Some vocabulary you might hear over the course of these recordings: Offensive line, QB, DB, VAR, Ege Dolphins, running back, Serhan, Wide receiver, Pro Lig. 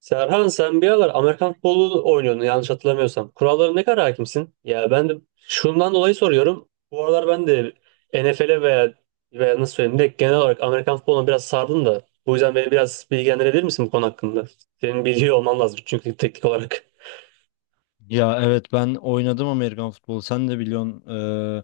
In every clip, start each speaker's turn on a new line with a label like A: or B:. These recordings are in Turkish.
A: Serhan sen bir aralar Amerikan futbolu oynuyordun yanlış hatırlamıyorsam. Kurallara ne kadar hakimsin? Ya ben de şundan dolayı soruyorum. Bu aralar ben de NFL'e veya nasıl söyleyeyim de genel olarak Amerikan futboluna biraz sardım da. Bu yüzden beni biraz bilgilendirebilir misin bu konu hakkında? Senin biliyor olman lazım çünkü teknik olarak.
B: Ya evet ben oynadım Amerikan futbolu. Sen de biliyorsun,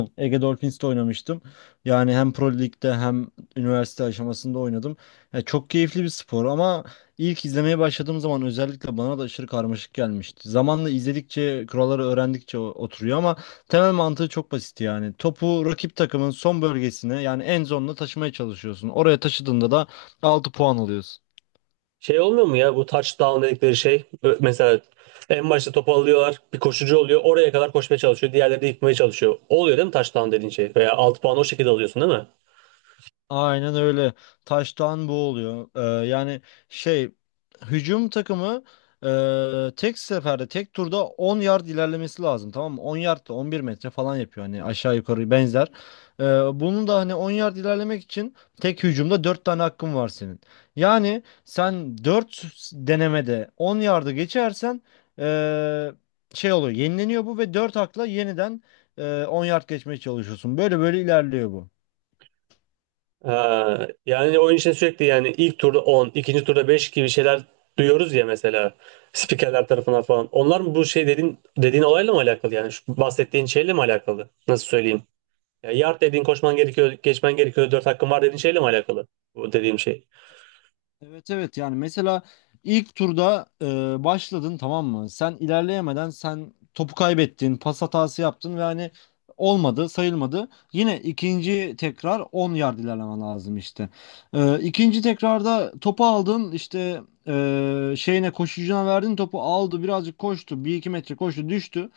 B: Ege Dolphins'te oynamıştım. Yani hem Pro Lig'de hem üniversite aşamasında oynadım. Ya çok keyifli bir spor ama ilk izlemeye başladığım zaman özellikle bana da aşırı karmaşık gelmişti. Zamanla izledikçe, kuralları öğrendikçe oturuyor ama temel mantığı çok basit yani. Topu rakip takımın son bölgesine, yani en zone'una taşımaya çalışıyorsun. Oraya taşıdığında da 6 puan alıyorsun.
A: Şey olmuyor mu ya bu touchdown dedikleri şey? Mesela en başta topu alıyorlar bir koşucu oluyor oraya kadar koşmaya çalışıyor. Diğerleri de yıkmaya çalışıyor. Oluyor değil mi touchdown dediğin şey? Veya 6 puan o şekilde alıyorsun değil mi?
B: Aynen öyle. Taştan bu oluyor. Yani şey, hücum takımı tek seferde, tek turda 10 yard ilerlemesi lazım, tamam mı? 10 yard da 11 metre falan yapıyor hani, aşağı yukarı benzer. Ee, Bunu da hani 10 yard ilerlemek için tek hücumda 4 tane hakkın var senin. Yani sen 4 denemede 10 yardı geçersen e, şey oluyor, yenileniyor bu ve 4 hakla yeniden 10 yard geçmeye çalışıyorsun. Böyle böyle ilerliyor bu.
A: Ha, yani oyun için sürekli yani ilk turda 10, ikinci turda 5 gibi şeyler duyuyoruz ya mesela spikerler tarafından falan. Onlar mı bu şey dediğin olayla mı alakalı yani? Şu bahsettiğin şeyle mi alakalı? Nasıl söyleyeyim? Ya yard dediğin koşman gerekiyor, geçmen gerekiyor, 4 hakkın var dediğin şeyle mi alakalı? Bu dediğim şey.
B: Evet, evet, yani mesela ilk turda başladın, tamam mı? Sen ilerleyemeden sen topu kaybettin, pas hatası yaptın ve hani olmadı, sayılmadı. Yine ikinci tekrar 10 yard ilerlemen lazım işte. İkinci tekrarda topu aldın işte, şeyine, koşucuna verdin, topu aldı, birazcık koştu, bir iki metre koştu, düştü.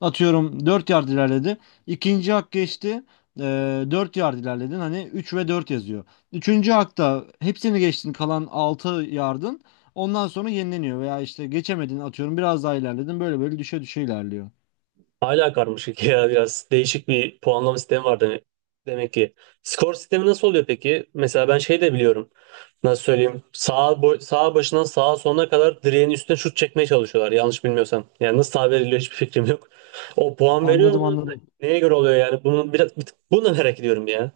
B: Atıyorum 4 yard ilerledi. İkinci hak geçti. 4 yard ilerledin. Hani 3 ve 4 yazıyor. Üçüncü hakta hepsini geçtin, kalan 6 yardın. Ondan sonra yenileniyor veya işte geçemedin, atıyorum biraz daha ilerledin. Böyle böyle düşe düşe ilerliyor.
A: Hala karmaşık ya biraz değişik bir puanlama sistemi var demek ki. Skor sistemi nasıl oluyor peki? Mesela ben şey de biliyorum. Nasıl söyleyeyim? Sağ, boy, sağ başından sağa sonuna kadar direğin üstüne şut çekmeye çalışıyorlar yanlış bilmiyorsam. Yani nasıl sağ veriliyor hiçbir fikrim yok. O puan veriyor
B: Anladım,
A: mu?
B: anladım.
A: Neye göre oluyor yani? Bunu biraz bunu da merak ediyorum ya.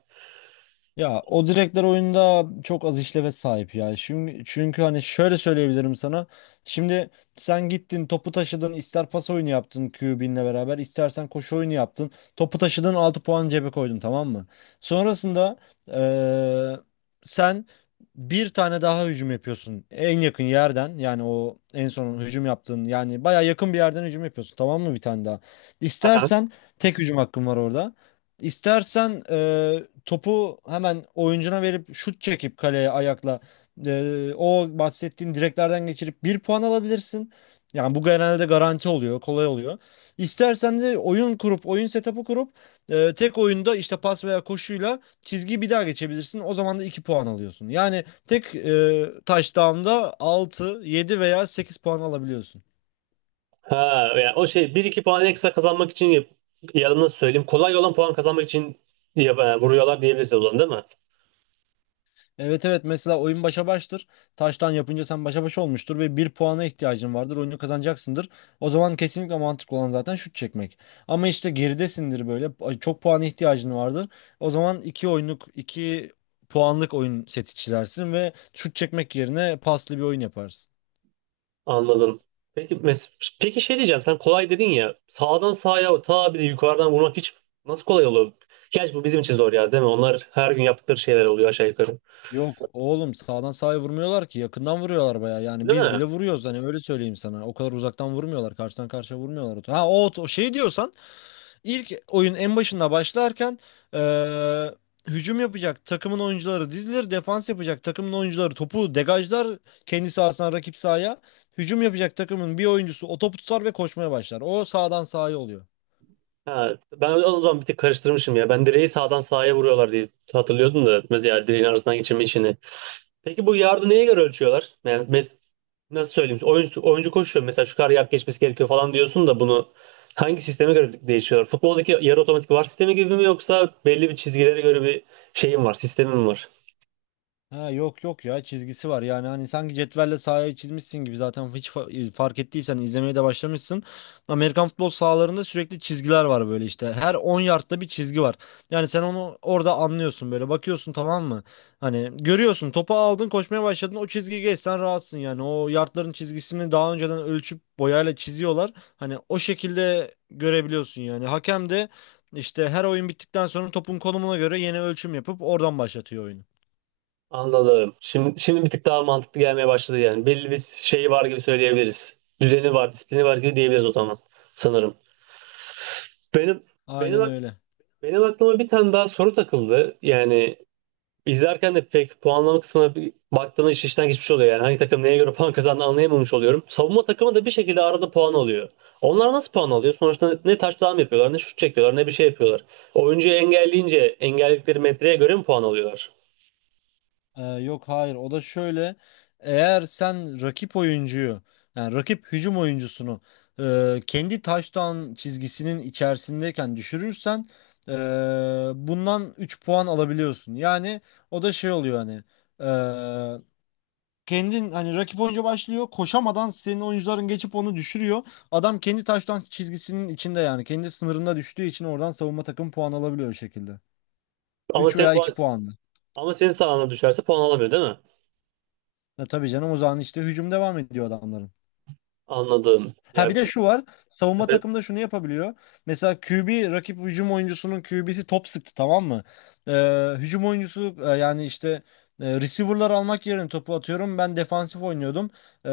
B: Ya o direkler oyunda çok az işleve sahip ya. Çünkü hani şöyle söyleyebilirim sana. Şimdi sen gittin, topu taşıdın, ister pas oyunu yaptın QB'inle beraber, istersen koşu oyunu yaptın. Topu taşıdın, 6 puan cebe koydun, tamam mı? Sonrasında, eee, sen bir tane daha hücum yapıyorsun. En yakın yerden, yani o en son hücum yaptığın, yani baya yakın bir yerden hücum yapıyorsun, tamam mı, bir tane daha.
A: Aha.
B: İstersen tek hücum hakkın var orada. İstersen topu hemen oyuncuna verip şut çekip kaleye ayakla, o bahsettiğin direklerden geçirip bir puan alabilirsin. Yani bu genelde garanti oluyor, kolay oluyor. İstersen de oyun kurup, oyun setup'ı kurup tek oyunda işte pas veya koşuyla çizgiyi bir daha geçebilirsin. O zaman da 2 puan alıyorsun. Yani tek touchdown'da 6, 7 veya 8 puan alabiliyorsun.
A: Ha, yani o şey bir iki puan ekstra kazanmak için ya da nasıl söyleyeyim? Kolay olan puan kazanmak için ya, vuruyorlar diyebiliriz o zaman değil mi?
B: Evet, evet, mesela oyun başa baştır. Taştan yapınca sen başa baş olmuştur ve bir puana ihtiyacın vardır. Oyunu kazanacaksındır. O zaman kesinlikle mantıklı olan zaten şut çekmek. Ama işte geridesindir böyle. Ay, çok puana ihtiyacın vardır. O zaman 2 oyunluk, 2 puanlık oyun seti çizersin ve şut çekmek yerine paslı bir oyun yaparsın.
A: Anladım. Peki mes peki şey diyeceğim sen kolay dedin ya sağdan sağa ta bir de yukarıdan vurmak hiç nasıl kolay oluyor? Gerçi bu bizim için zor ya değil mi? Onlar her gün yaptıkları şeyler oluyor aşağı yukarı.
B: Yok oğlum, sağdan sağa vurmuyorlar ki, yakından vuruyorlar baya. Yani
A: Değil
B: biz bile
A: mi?
B: vuruyoruz, hani öyle söyleyeyim sana. O kadar uzaktan vurmuyorlar, karşıdan karşıya vurmuyorlar. Ha, o şey diyorsan, İlk oyun en başında başlarken, eee, hücum yapacak takımın oyuncuları dizilir, defans yapacak takımın oyuncuları topu degajlar kendi sahasına, rakip sahaya. Hücum yapacak takımın bir oyuncusu o topu tutar ve koşmaya başlar. O sağdan sahaya oluyor.
A: Ha, ben o zaman bir tık karıştırmışım ya. Ben direği sağdan sağa vuruyorlar diye hatırlıyordum da mesela direğin arasından geçirme işini. Peki bu yardı neye göre ölçüyorlar? Yani nasıl söyleyeyim? Oyuncu koşuyor mesela şu kadar yard geçmesi gerekiyor falan diyorsun da bunu hangi sisteme göre değişiyor? Futboldaki yarı otomatik VAR sistemi gibi mi yoksa belli bir çizgilere göre bir şeyim var, sistemim var?
B: Ha, yok yok ya, çizgisi var yani. Hani sanki cetvelle sahayı çizmişsin gibi. Zaten hiç fark ettiysen izlemeye de başlamışsın. Amerikan futbol sahalarında sürekli çizgiler var böyle işte, her 10 yardta bir çizgi var. Yani sen onu orada anlıyorsun, böyle bakıyorsun, tamam mı? Hani görüyorsun, topu aldın, koşmaya başladın, o çizgiyi geçsen rahatsın. Yani o yardların çizgisini daha önceden ölçüp boyayla çiziyorlar. Hani o şekilde görebiliyorsun. Yani hakem de işte her oyun bittikten sonra topun konumuna göre yeni ölçüm yapıp oradan başlatıyor oyunu.
A: Anladım. Şimdi bir tık daha mantıklı gelmeye başladı yani. Belli bir şey var gibi söyleyebiliriz. Düzeni var, disiplini var gibi diyebiliriz o zaman sanırım. Benim benim
B: Aynen
A: ak-
B: öyle.
A: benim aklıma bir tane daha soru takıldı. Yani İzlerken de pek puanlama kısmına bir baktığımda iş işten geçmiş oluyor yani. Hangi takım neye göre puan kazandı anlayamamış oluyorum. Savunma takımı da bir şekilde arada puan alıyor. Onlar nasıl puan alıyor? Sonuçta ne taçtan yapıyorlar, ne şut çekiyorlar, ne bir şey yapıyorlar. Oyuncuyu engelleyince engelledikleri metreye göre mi puan alıyorlar?
B: Yok hayır, o da şöyle: eğer sen rakip oyuncuyu, yani rakip hücum oyuncusunu kendi taştan çizgisinin içerisindeyken düşürürsen e, bundan 3 puan alabiliyorsun. Yani o da şey oluyor hani, e, kendin hani, rakip oyuncu başlıyor, koşamadan senin oyuncuların geçip onu düşürüyor. Adam kendi taştan çizgisinin içinde, yani kendi sınırında düştüğü için oradan savunma takım puan alabiliyor o şekilde.
A: Ama
B: üç
A: senin
B: veya iki
A: puan,
B: puanlı.
A: ama senin sahana düşerse puan alamıyor değil mi?
B: Ya tabii canım, o zaman işte hücum devam ediyor adamların.
A: Anladım.
B: Ha,
A: Ya
B: bir de şu var. Savunma
A: evet,
B: takımda şunu yapabiliyor. Mesela QB, rakip hücum oyuncusunun QB'si top sıktı, tamam mı? Hücum oyuncusu, yani işte receiver'lar almak yerine topu atıyorum. Ben defansif oynuyordum. Ee,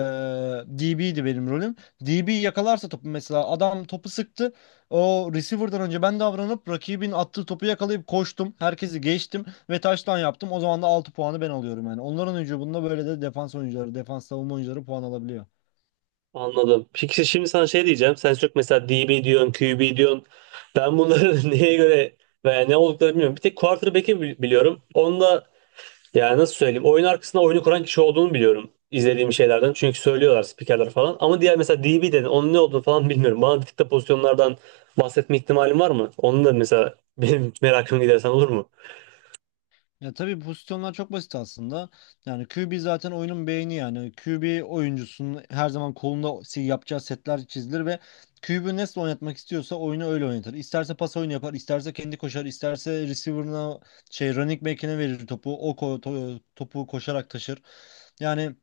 B: DB'ydi benim rolüm. DB yakalarsa topu, mesela adam topu sıktı. O receiver'dan önce ben davranıp rakibin attığı topu yakalayıp koştum, herkesi geçtim ve taştan yaptım. O zaman da 6 puanı ben alıyorum yani. Onların hücumunda böyle de defans oyuncuları, defans savunma oyuncuları puan alabiliyor.
A: anladım. Peki işte şimdi sana şey diyeceğim. Sen çok mesela DB diyorsun, Q B diyorsun. Ben bunları neye göre veya ne olduklarını bilmiyorum. Bir tek quarterback'i biliyorum. Onda yani nasıl söyleyeyim? Oyun arkasında oyunu kuran kişi olduğunu biliyorum izlediğim şeylerden. Çünkü söylüyorlar spikerler falan. Ama diğer mesela DB dedin onun ne olduğunu falan bilmiyorum. Bana bir tık da pozisyonlardan bahsetme ihtimalin var mı? Onu da mesela benim merakımı gidersen olur mu?
B: Ya tabii, pozisyonlar çok basit aslında. Yani QB zaten oyunun beyni yani. QB oyuncusunun her zaman kolunda yapacağı setler çizilir ve QB nasıl oynatmak istiyorsa oyunu öyle oynatır. İsterse pas oyunu yapar, isterse kendi koşar, isterse receiver'ına, şey, running back'ine verir topu. O topu koşarak taşır. Yani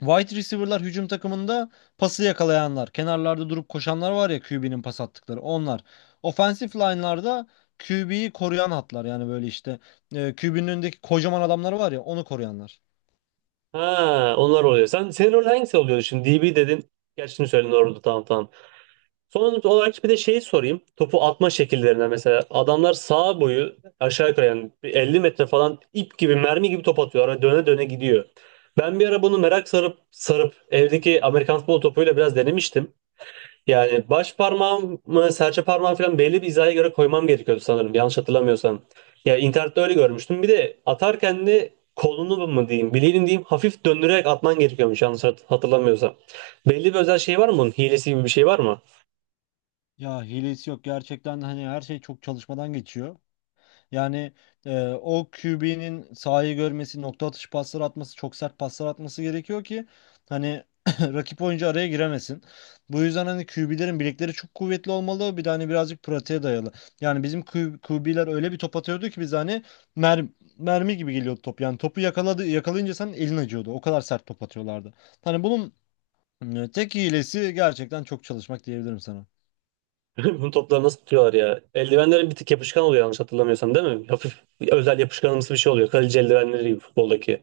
B: wide receiver'lar hücum takımında pası yakalayanlar. Kenarlarda durup koşanlar var ya, QB'nin pas attıkları onlar. Offensive line'larda QB'yi koruyan hatlar. Yani böyle işte QB'nin önündeki kocaman adamları var ya, onu koruyanlar.
A: Ha, onlar oluyor. Senin rol hangisi oluyordu şimdi? DB dedin. Gerçi şimdi söyledin orada tamam tamam. Son olarak bir de şeyi sorayım. Topu atma şekillerinden mesela. Adamlar sağ boyu aşağı yukarı yani bir 50 metre falan ip gibi mermi gibi top atıyorlar ve döne döne gidiyor. Ben bir ara bunu merak sarıp sarıp evdeki Amerikan futbol topuyla biraz denemiştim. Yani baş parmağımı, serçe parmağımı falan belli bir hizaya göre koymam gerekiyordu sanırım. Yanlış hatırlamıyorsam. Ya internette öyle görmüştüm. Bir de atarken de kolunu mu diyeyim, bileğini diyeyim hafif döndürerek atman gerekiyormuş yanlış hatırlamıyorsam. Belli bir özel şey var mı bunun? Hilesi gibi bir şey var mı?
B: Ya hilesi yok gerçekten de, hani her şey çok çalışmadan geçiyor. Yani o QB'nin sahayı görmesi, nokta atışı paslar atması, çok sert paslar atması gerekiyor ki hani rakip oyuncu araya giremesin. Bu yüzden hani QB'lerin bilekleri çok kuvvetli olmalı. Bir de hani birazcık pratiğe dayalı. Yani bizim QB'ler öyle bir top atıyordu ki biz hani mer mermi gibi geliyordu top. Yani topu yakaladı, yakalayınca senin elin acıyordu. O kadar sert top atıyorlardı. Hani bunun tek hilesi gerçekten çok çalışmak diyebilirim sana.
A: Bunun topları nasıl tutuyorlar ya? Eldivenlerin bir tık yapışkan oluyor yanlış hatırlamıyorsam değil mi? Hafif özel yapışkanımsı bir şey oluyor. Kaleci eldivenleri gibi futboldaki.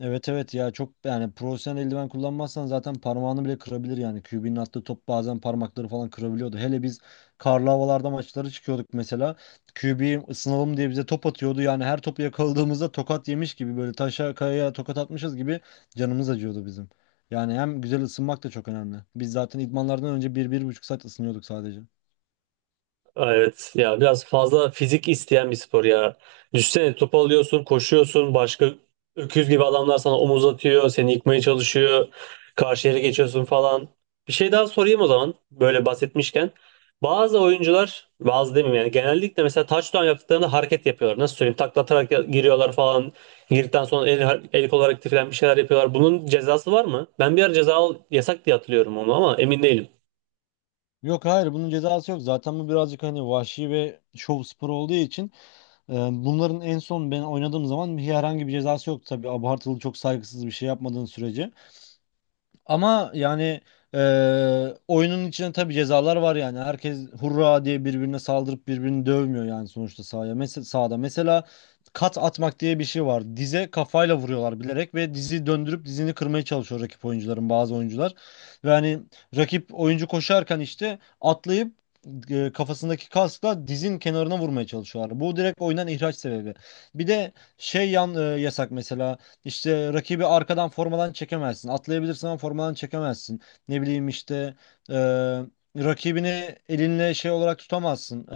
B: Evet evet, ya çok, yani profesyonel eldiven kullanmazsan zaten parmağını bile kırabilir yani. QB'nin attığı top bazen parmakları falan kırabiliyordu. Hele biz karlı havalarda maçlara çıkıyorduk mesela. QB, ısınalım diye bize top atıyordu. Yani her topu yakaladığımızda tokat yemiş gibi, böyle taşa kayaya tokat atmışız gibi canımız acıyordu bizim. Yani hem güzel ısınmak da çok önemli. Biz zaten idmanlardan önce bir bir buçuk saat ısınıyorduk sadece.
A: Evet ya biraz fazla fizik isteyen bir spor ya. Düşsene topu alıyorsun, koşuyorsun, başka öküz gibi adamlar sana omuz atıyor, seni yıkmaya çalışıyor, karşı yere geçiyorsun falan. Bir şey daha sorayım o zaman böyle bahsetmişken. Bazı oyuncular, bazı demeyeyim yani genellikle mesela touchdown yaptıklarında hareket yapıyorlar. Nasıl söyleyeyim? Taklatarak giriyorlar falan. Girdikten sonra el kol hareketi falan bir şeyler yapıyorlar. Bunun cezası var mı? Ben bir ara yasak diye hatırlıyorum onu ama emin değilim.
B: Yok hayır, bunun cezası yok. Zaten bu birazcık hani vahşi ve şov sporu olduğu için. Ee, Bunların en son ben oynadığım zaman herhangi bir cezası yoktu tabii. Abartılı, çok saygısız bir şey yapmadığın sürece. Ama yani, oyunun içinde tabii cezalar var yani. Herkes hurra diye birbirine saldırıp birbirini dövmüyor yani sonuçta sahaya. Mesela sahada, mesela kat atmak diye bir şey var. Dize kafayla vuruyorlar bilerek ve dizi döndürüp dizini kırmaya çalışıyor rakip oyuncuların bazı oyuncular. Ve hani rakip oyuncu koşarken işte atlayıp kafasındaki kaskla dizin kenarına vurmaya çalışıyorlar. Bu direkt oyundan ihraç sebebi. Bir de şey, yan, yasak mesela. İşte rakibi arkadan formadan çekemezsin. Atlayabilirsin ama formadan çekemezsin. Ne bileyim işte, e, rakibini elinle şey olarak tutamazsın.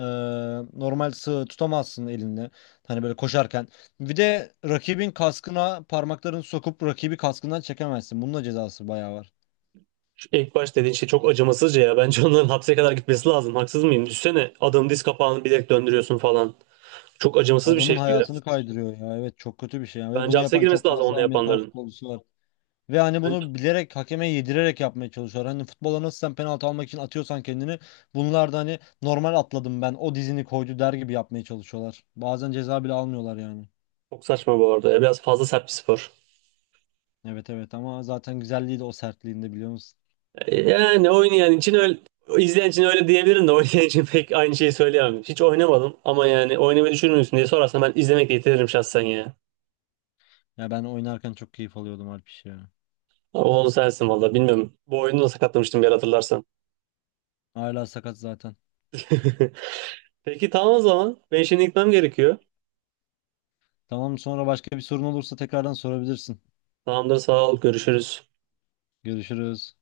B: Normal sığ tutamazsın elinle. Hani böyle koşarken. Bir de rakibin kaskına parmaklarını sokup rakibi kaskından çekemezsin. Bunun da cezası bayağı var.
A: İlk baş dediğin şey çok acımasızca ya. Bence onların hapse kadar gitmesi lazım. Haksız mıyım? Düşsene adamın diz kapağını bilerek döndürüyorsun falan. Çok acımasız bir
B: Adamın
A: şey bu ya.
B: hayatını kaydırıyor ya. Evet, çok kötü bir şey ya. Ve
A: Bence
B: bunu
A: hapse
B: yapan
A: girmesi
B: çok
A: lazım
B: fazla
A: onu
B: Amerikan
A: yapanların.
B: futbolcusu var. Ve hani
A: Bence
B: bunu bilerek, hakeme yedirerek yapmaya çalışıyorlar. Hani futbola nasıl sen penaltı almak için atıyorsan kendini, bunlar da hani normal atladım, ben o dizini koydu der gibi yapmaya çalışıyorlar. Bazen ceza bile almıyorlar yani.
A: çok saçma bu arada. Ya. Biraz fazla sert bir spor.
B: Evet evet, ama zaten güzelliği de o sertliğinde, biliyor musun?
A: Yani oynayan için öyle izleyen için öyle diyebilirim de oynayan için pek aynı şeyi söyleyemem. Hiç oynamadım ama yani oynamayı düşünür müsün diye sorarsan ben izlemekle yetinirim şahsen ya.
B: Ya, ben oynarken çok keyif alıyordum Alpiş ya.
A: Ama onu sensin valla bilmiyorum. Bu oyunu da sakatlamıştım bir ara hatırlarsan.
B: Hala sakat zaten.
A: Peki tamam o zaman. Ben şimdi gitmem gerekiyor.
B: Tamam, sonra başka bir sorun olursa tekrardan sorabilirsin.
A: Tamamdır sağ ol görüşürüz.
B: Görüşürüz.